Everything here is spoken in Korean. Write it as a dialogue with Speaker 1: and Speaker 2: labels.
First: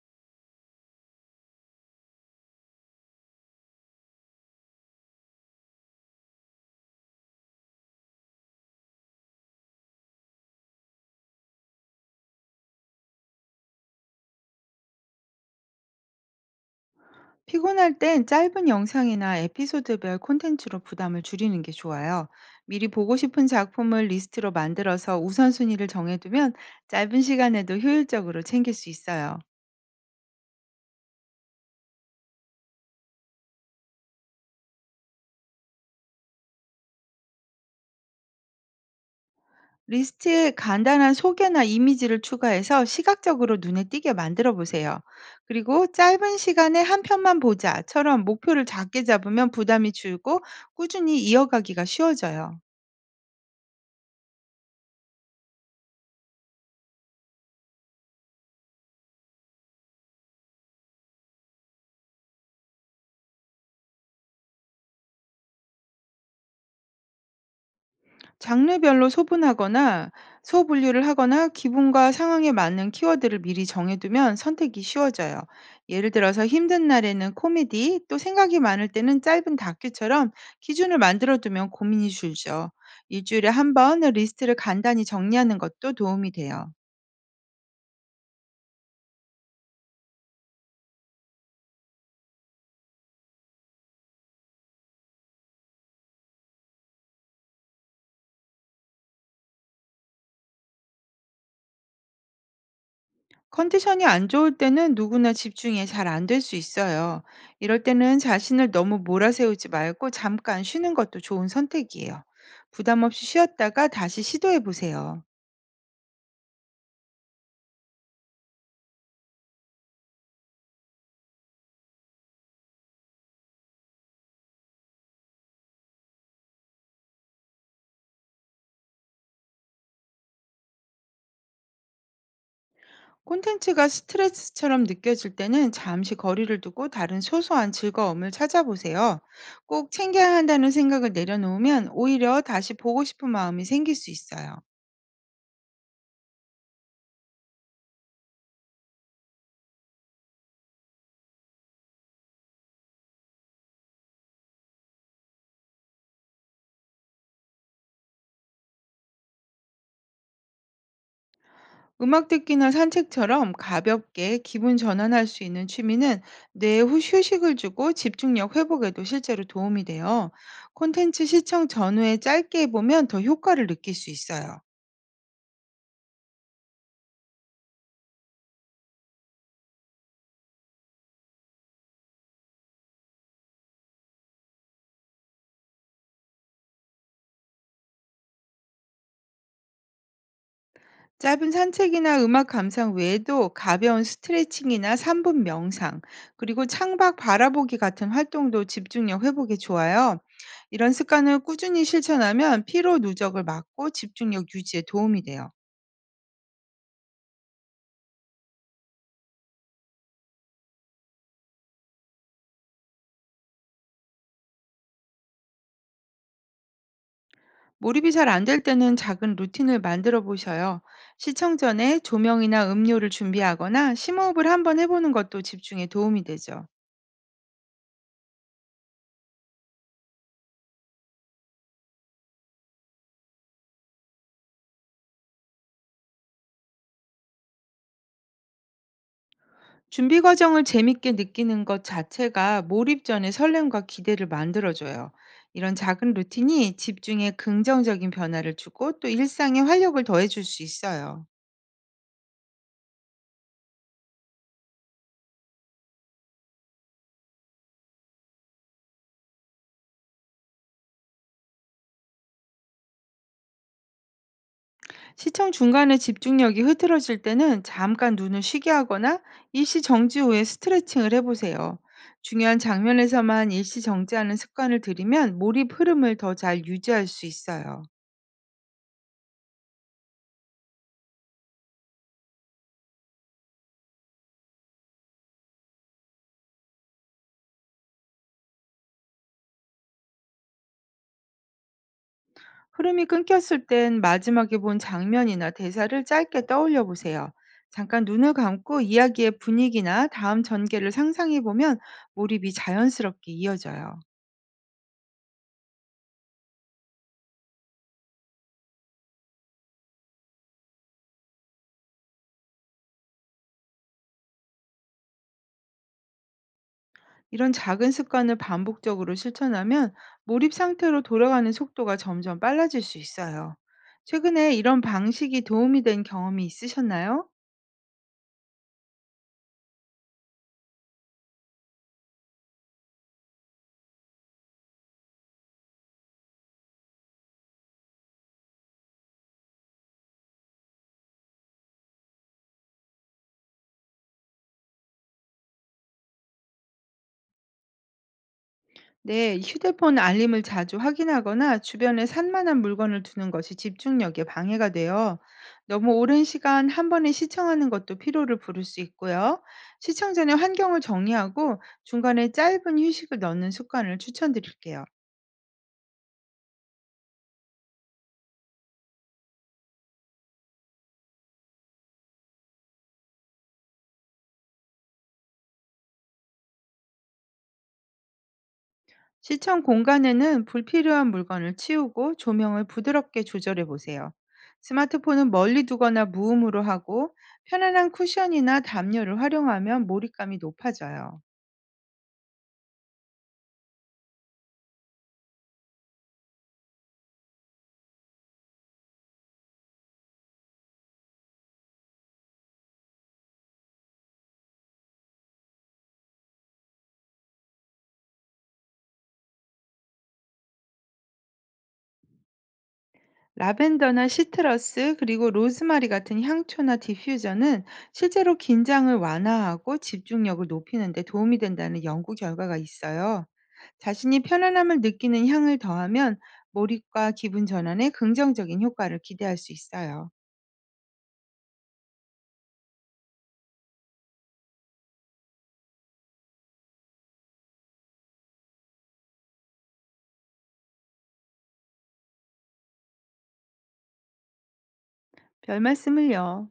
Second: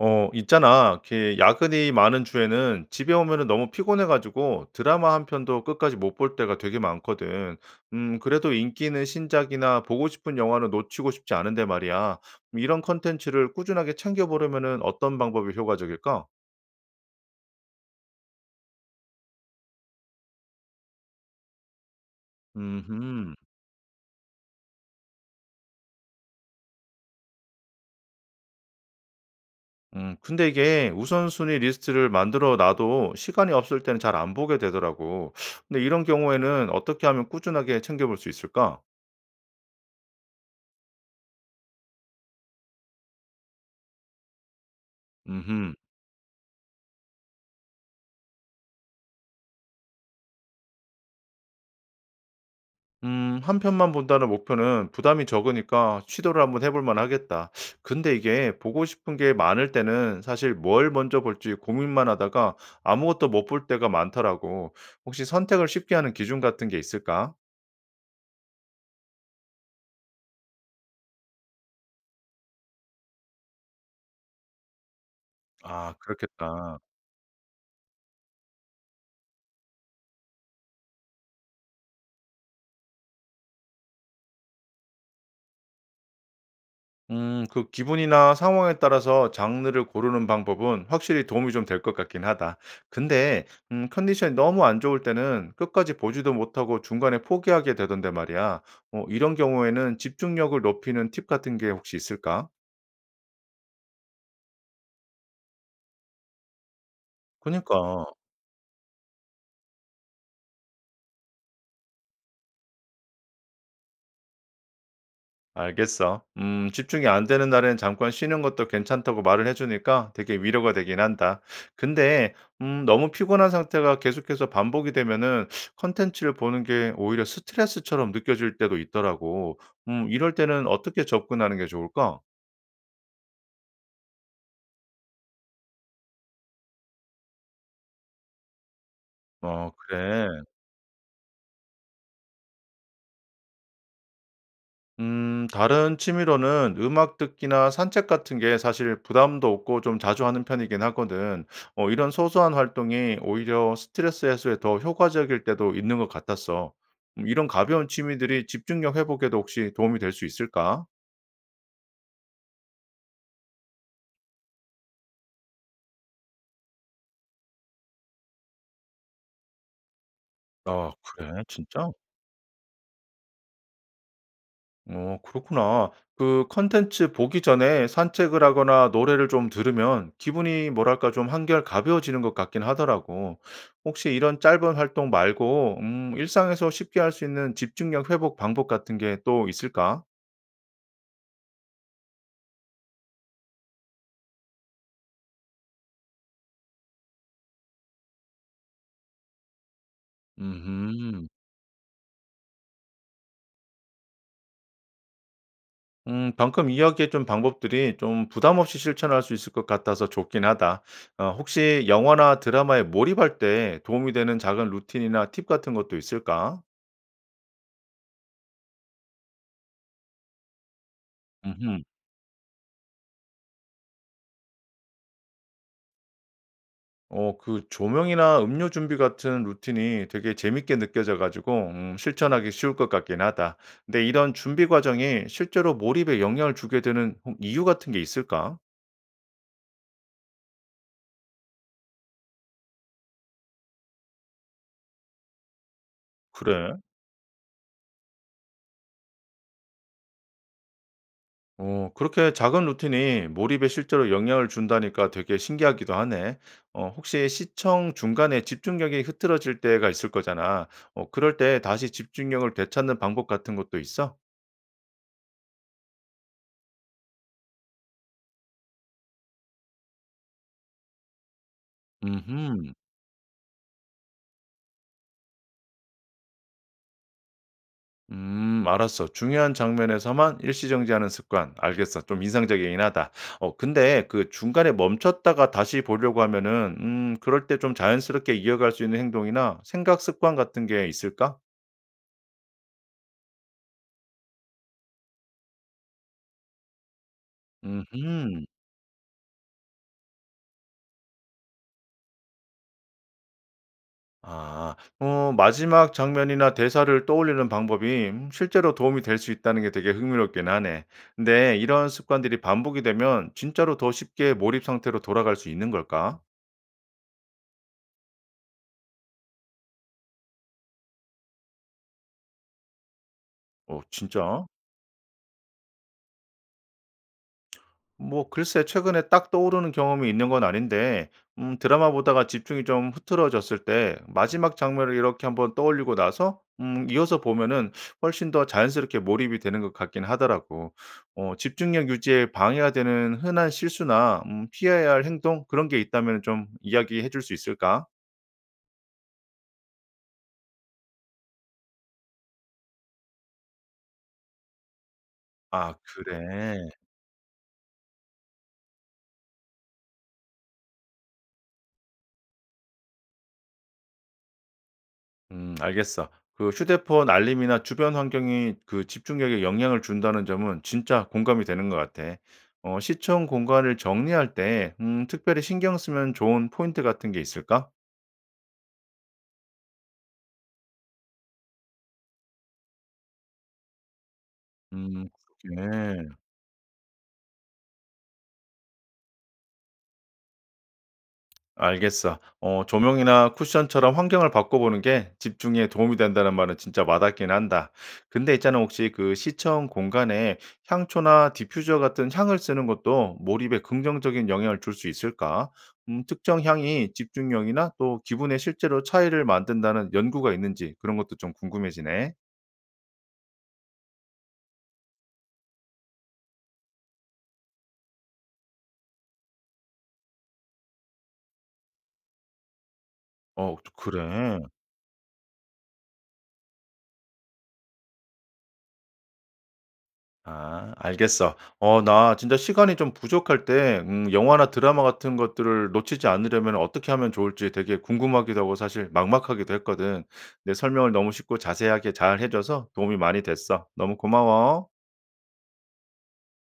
Speaker 1: 있잖아. 이렇게 야근이 많은 주에는 집에 오면은 너무 피곤해가지고 드라마 한 편도 끝까지 못 볼 때가 되게 많거든. 그래도 인기 있는 신작이나 보고 싶은 영화는 놓치고 싶지 않은데 말이야. 이런 컨텐츠를 꾸준하게 챙겨보려면은 어떤 방법이 효과적일까?
Speaker 2: 피곤할 땐 짧은 영상이나 에피소드별 콘텐츠로 부담을 줄이는 게 좋아요. 미리 보고
Speaker 1: 음,
Speaker 2: 싶은 작품을 리스트로 만들어서 우선순위를 정해두면 짧은 시간에도 효율적으로 챙길 수 있어요.
Speaker 1: 근데 이게 우선순위 리스트를 만들어 놔도 시간이 없을 때는 잘 안 보게 되더라고. 근데 이런 경우에는 어떻게 하면 꾸준하게 챙겨볼 수 있을까?
Speaker 2: 리스트에 간단한 소개나 이미지를 추가해서 시각적으로 눈에 띄게 만들어 보세요.
Speaker 1: 음
Speaker 2: 그리고 짧은 시간에 한 편만 보자처럼 목표를 작게 잡으면 부담이 줄고 꾸준히 이어가기가 쉬워져요.
Speaker 1: '한 편만 본다.'는 목표는 부담이 적으니까 시도를 한번 해볼 만하겠다. 근데 이게 보고 싶은 게 많을 때는 사실 뭘 먼저 볼지 고민만 하다가 아무것도 못 볼 때가 많더라고. 혹시 선택을 쉽게 하는 기준 같은 게 있을까?
Speaker 2: 장르별로 소분하거나 소분류를 하거나 기분과 상황에 맞는 키워드를 미리 정해두면 선택이 쉬워져요.
Speaker 1: 아
Speaker 2: 예를 들어서
Speaker 1: 그렇겠다.
Speaker 2: 힘든 날에는 코미디, 또 생각이 많을 때는 짧은 다큐처럼 기준을 만들어두면 고민이 줄죠. 일주일에 한 번 리스트를 간단히 정리하는 것도 도움이 돼요.
Speaker 1: 그 기분이나 상황에 따라서 장르를 고르는 방법은 확실히 도움이 좀 될 것 같긴 하다. 근데, 컨디션이 너무 안 좋을 때는 끝까지 보지도 못하고 중간에 포기하게 되던데 말이야. 이런 경우에는 집중력을 높이는 팁 같은 게 혹시 있을까?
Speaker 2: 컨디션이 안 좋을 때는 누구나 집중이 잘 안 될 수 있어요. 이럴
Speaker 1: 그니까.
Speaker 2: 때는 자신을 너무 몰아세우지 말고 잠깐 쉬는 것도 좋은 선택이에요. 부담 없이 쉬었다가 다시 시도해 보세요.
Speaker 1: 알겠어. 집중이 안 되는 날엔 잠깐 쉬는 것도 괜찮다고 말을 해주니까 되게 위로가 되긴 한다. 근데, 너무 피곤한 상태가 계속해서 반복이 되면은 컨텐츠를 보는 게 오히려 스트레스처럼 느껴질 때도 있더라고. 이럴 때는 어떻게 접근하는 게 좋을까?
Speaker 2: 콘텐츠가 스트레스처럼 느껴질 때는 잠시 거리를 두고 다른 소소한 즐거움을 찾아보세요.
Speaker 1: 어,
Speaker 2: 꼭
Speaker 1: 그래.
Speaker 2: 챙겨야 한다는 생각을 내려놓으면 오히려 다시 보고 싶은 마음이 생길 수 있어요.
Speaker 1: 다른 취미로는 음악 듣기나 산책 같은 게 사실 부담도 없고 좀 자주 하는 편이긴 하거든. 이런 소소한 활동이 오히려 스트레스 해소에 더 효과적일 때도 있는 것 같았어. 이런 가벼운 취미들이 집중력 회복에도 혹시 도움이 될 수 있을까?
Speaker 2: 음악 듣기나 산책처럼 가볍게 기분 전환할 수 있는 취미는 뇌에 휴식을 주고 집중력 회복에도 실제로 도움이 돼요.
Speaker 1: 아
Speaker 2: 콘텐츠
Speaker 1: 그래?
Speaker 2: 시청
Speaker 1: 진짜?
Speaker 2: 전후에 짧게 보면 더 효과를 느낄 수 있어요.
Speaker 1: 어 그렇구나. 그 컨텐츠 보기 전에 산책을 하거나 노래를 좀 들으면 기분이 뭐랄까 좀 한결 가벼워지는 것 같긴 하더라고. 혹시 이런 짧은 활동 말고 일상에서 쉽게 할 수 있는 집중력 회복 방법 같은 게 또 있을까?
Speaker 2: 짧은 산책이나 음악 감상 외에도 가벼운 스트레칭이나 3분 명상, 그리고 창밖 바라보기 같은 활동도 집중력 회복에 좋아요. 이런
Speaker 1: 음.
Speaker 2: 습관을 꾸준히 실천하면 피로 누적을 막고 집중력 유지에 도움이 돼요.
Speaker 1: 방금 이야기해 준 방법들이 좀 부담 없이 실천할 수 있을 것 같아서 좋긴 하다. 혹시 영화나 드라마에 몰입할 때 도움이 되는 작은 루틴이나 팁 같은 것도 있을까?
Speaker 2: 몰입이 잘 안될 때는 작은 루틴을 만들어 보셔요. 시청 전에 조명이나 음료를 준비하거나 심호흡을 한번 해보는 것도 집중에 도움이 되죠.
Speaker 1: 그 조명이나 음료 준비 같은 루틴이 되게 재밌게 느껴져 가지고 실천하기 쉬울 것 같긴 하다. 근데 이런 준비 과정이 실제로 몰입에 영향을 주게 되는 혹 이유 같은 게 있을까?
Speaker 2: 준비 과정을 재밌게 느끼는 것 자체가 몰입 전의 설렘과 기대를 만들어줘요. 이런 작은 루틴이
Speaker 1: 그래?
Speaker 2: 집중에 긍정적인 변화를 주고 또 일상에 활력을 더해줄 수 있어요.
Speaker 1: 그렇게 작은 루틴이 몰입에 실제로 영향을 준다니까 되게 신기하기도 하네. 혹시 시청 중간에 집중력이 흐트러질 때가 있을 거잖아. 그럴 때 다시 집중력을 되찾는 방법 같은 것도 있어?
Speaker 2: 시청 중간에 집중력이 흐트러질 때는 잠깐 눈을 쉬게 하거나 일시정지 후에 스트레칭을 해보세요. 중요한
Speaker 1: 음흠.
Speaker 2: 장면에서만 일시정지하는 습관을 들이면 몰입 흐름을 더 잘 유지할 수 있어요.
Speaker 1: 알았어. 중요한 장면에서만 일시정지하는 습관. 알겠어. 좀 인상적이긴 하다. 근데 그 중간에 멈췄다가 다시 보려고 하면은, 그럴 때 좀 자연스럽게 이어갈 수 있는 행동이나 생각 습관 같은 게 있을까?
Speaker 2: 흐름이 끊겼을 땐 마지막에 본 장면이나 대사를 짧게 떠올려 보세요. 잠깐 눈을
Speaker 1: 음,
Speaker 2: 감고 이야기의 분위기나 다음 전개를 상상해 보면 몰입이 자연스럽게 이어져요.
Speaker 1: 마지막 장면이나 대사를 떠올리는 방법이 실제로 도움이 될 수 있다는 게 되게 흥미롭긴 하네. 근데 이런 습관들이 반복이 되면 진짜로 더 쉽게 몰입 상태로 돌아갈 수 있는 걸까?
Speaker 2: 이런 작은 습관을 반복적으로 실천하면 몰입 상태로 돌아가는 속도가 점점 빨라질 수 있어요.
Speaker 1: 어, 진짜?
Speaker 2: 최근에 이런 방식이 도움이 된 경험이 있으셨나요?
Speaker 1: 뭐 글쎄 최근에 딱 떠오르는 경험이 있는 건 아닌데 드라마 보다가 집중이 좀 흐트러졌을 때 마지막 장면을 이렇게 한번 떠올리고 나서 이어서 보면은 훨씬 더 자연스럽게 몰입이 되는 것 같긴 하더라고. 집중력 유지에 방해가 되는 흔한 실수나 피해야 할 행동 그런 게 있다면 좀 이야기해 줄 수 있을까?
Speaker 2: 네, 휴대폰 알림을 자주 확인하거나 주변에 산만한 물건을 두는 것이 집중력에 방해가 돼요.
Speaker 1: 아
Speaker 2: 너무 오랜 시간
Speaker 1: 그래.
Speaker 2: 한 번에 시청하는 것도 피로를 부를 수 있고요. 시청 전에 환경을 정리하고 중간에 짧은 휴식을 넣는 습관을 추천드릴게요.
Speaker 1: 알겠어. 그 휴대폰 알림이나 주변 환경이 그 집중력에 영향을 준다는 점은 진짜 공감이 되는 것 같아. 시청 공간을 정리할 때, 특별히 신경 쓰면 좋은 포인트 같은 게 있을까?
Speaker 2: 시청 공간에는 불필요한 물건을 치우고 조명을 부드럽게 조절해 보세요.
Speaker 1: 음,
Speaker 2: 스마트폰은 멀리 두거나
Speaker 1: 그렇게.
Speaker 2: 무음으로 하고 편안한 쿠션이나 담요를 활용하면 몰입감이 높아져요.
Speaker 1: 알겠어. 조명이나 쿠션처럼 환경을 바꿔보는 게 집중에 도움이 된다는 말은 진짜 와닿긴 한다. 근데 있잖아, 혹시 그 시청 공간에 향초나 디퓨저 같은 향을 쓰는 것도 몰입에 긍정적인 영향을 줄 수 있을까? 특정 향이 집중력이나 또 기분에 실제로 차이를 만든다는 연구가 있는지 그런 것도 좀 궁금해지네.
Speaker 2: 라벤더나 시트러스 그리고 로즈마리 같은 향초나 디퓨저는 실제로 긴장을 완화하고 집중력을 높이는 데 도움이 된다는 연구 결과가 있어요.
Speaker 1: 어,
Speaker 2: 자신이
Speaker 1: 그래.
Speaker 2: 편안함을 느끼는 향을 더하면 몰입과 기분 전환에 긍정적인 효과를 기대할 수 있어요.
Speaker 1: 아 알겠어. 나 진짜 시간이 좀 부족할 때 영화나 드라마 같은 것들을 놓치지 않으려면 어떻게 하면 좋을지 되게 궁금하기도 하고 사실 막막하기도 했거든. 내 설명을 너무 쉽고 자세하게 잘 해 줘서 도움이 많이 됐어. 너무 고마워.
Speaker 2: 별말씀을요.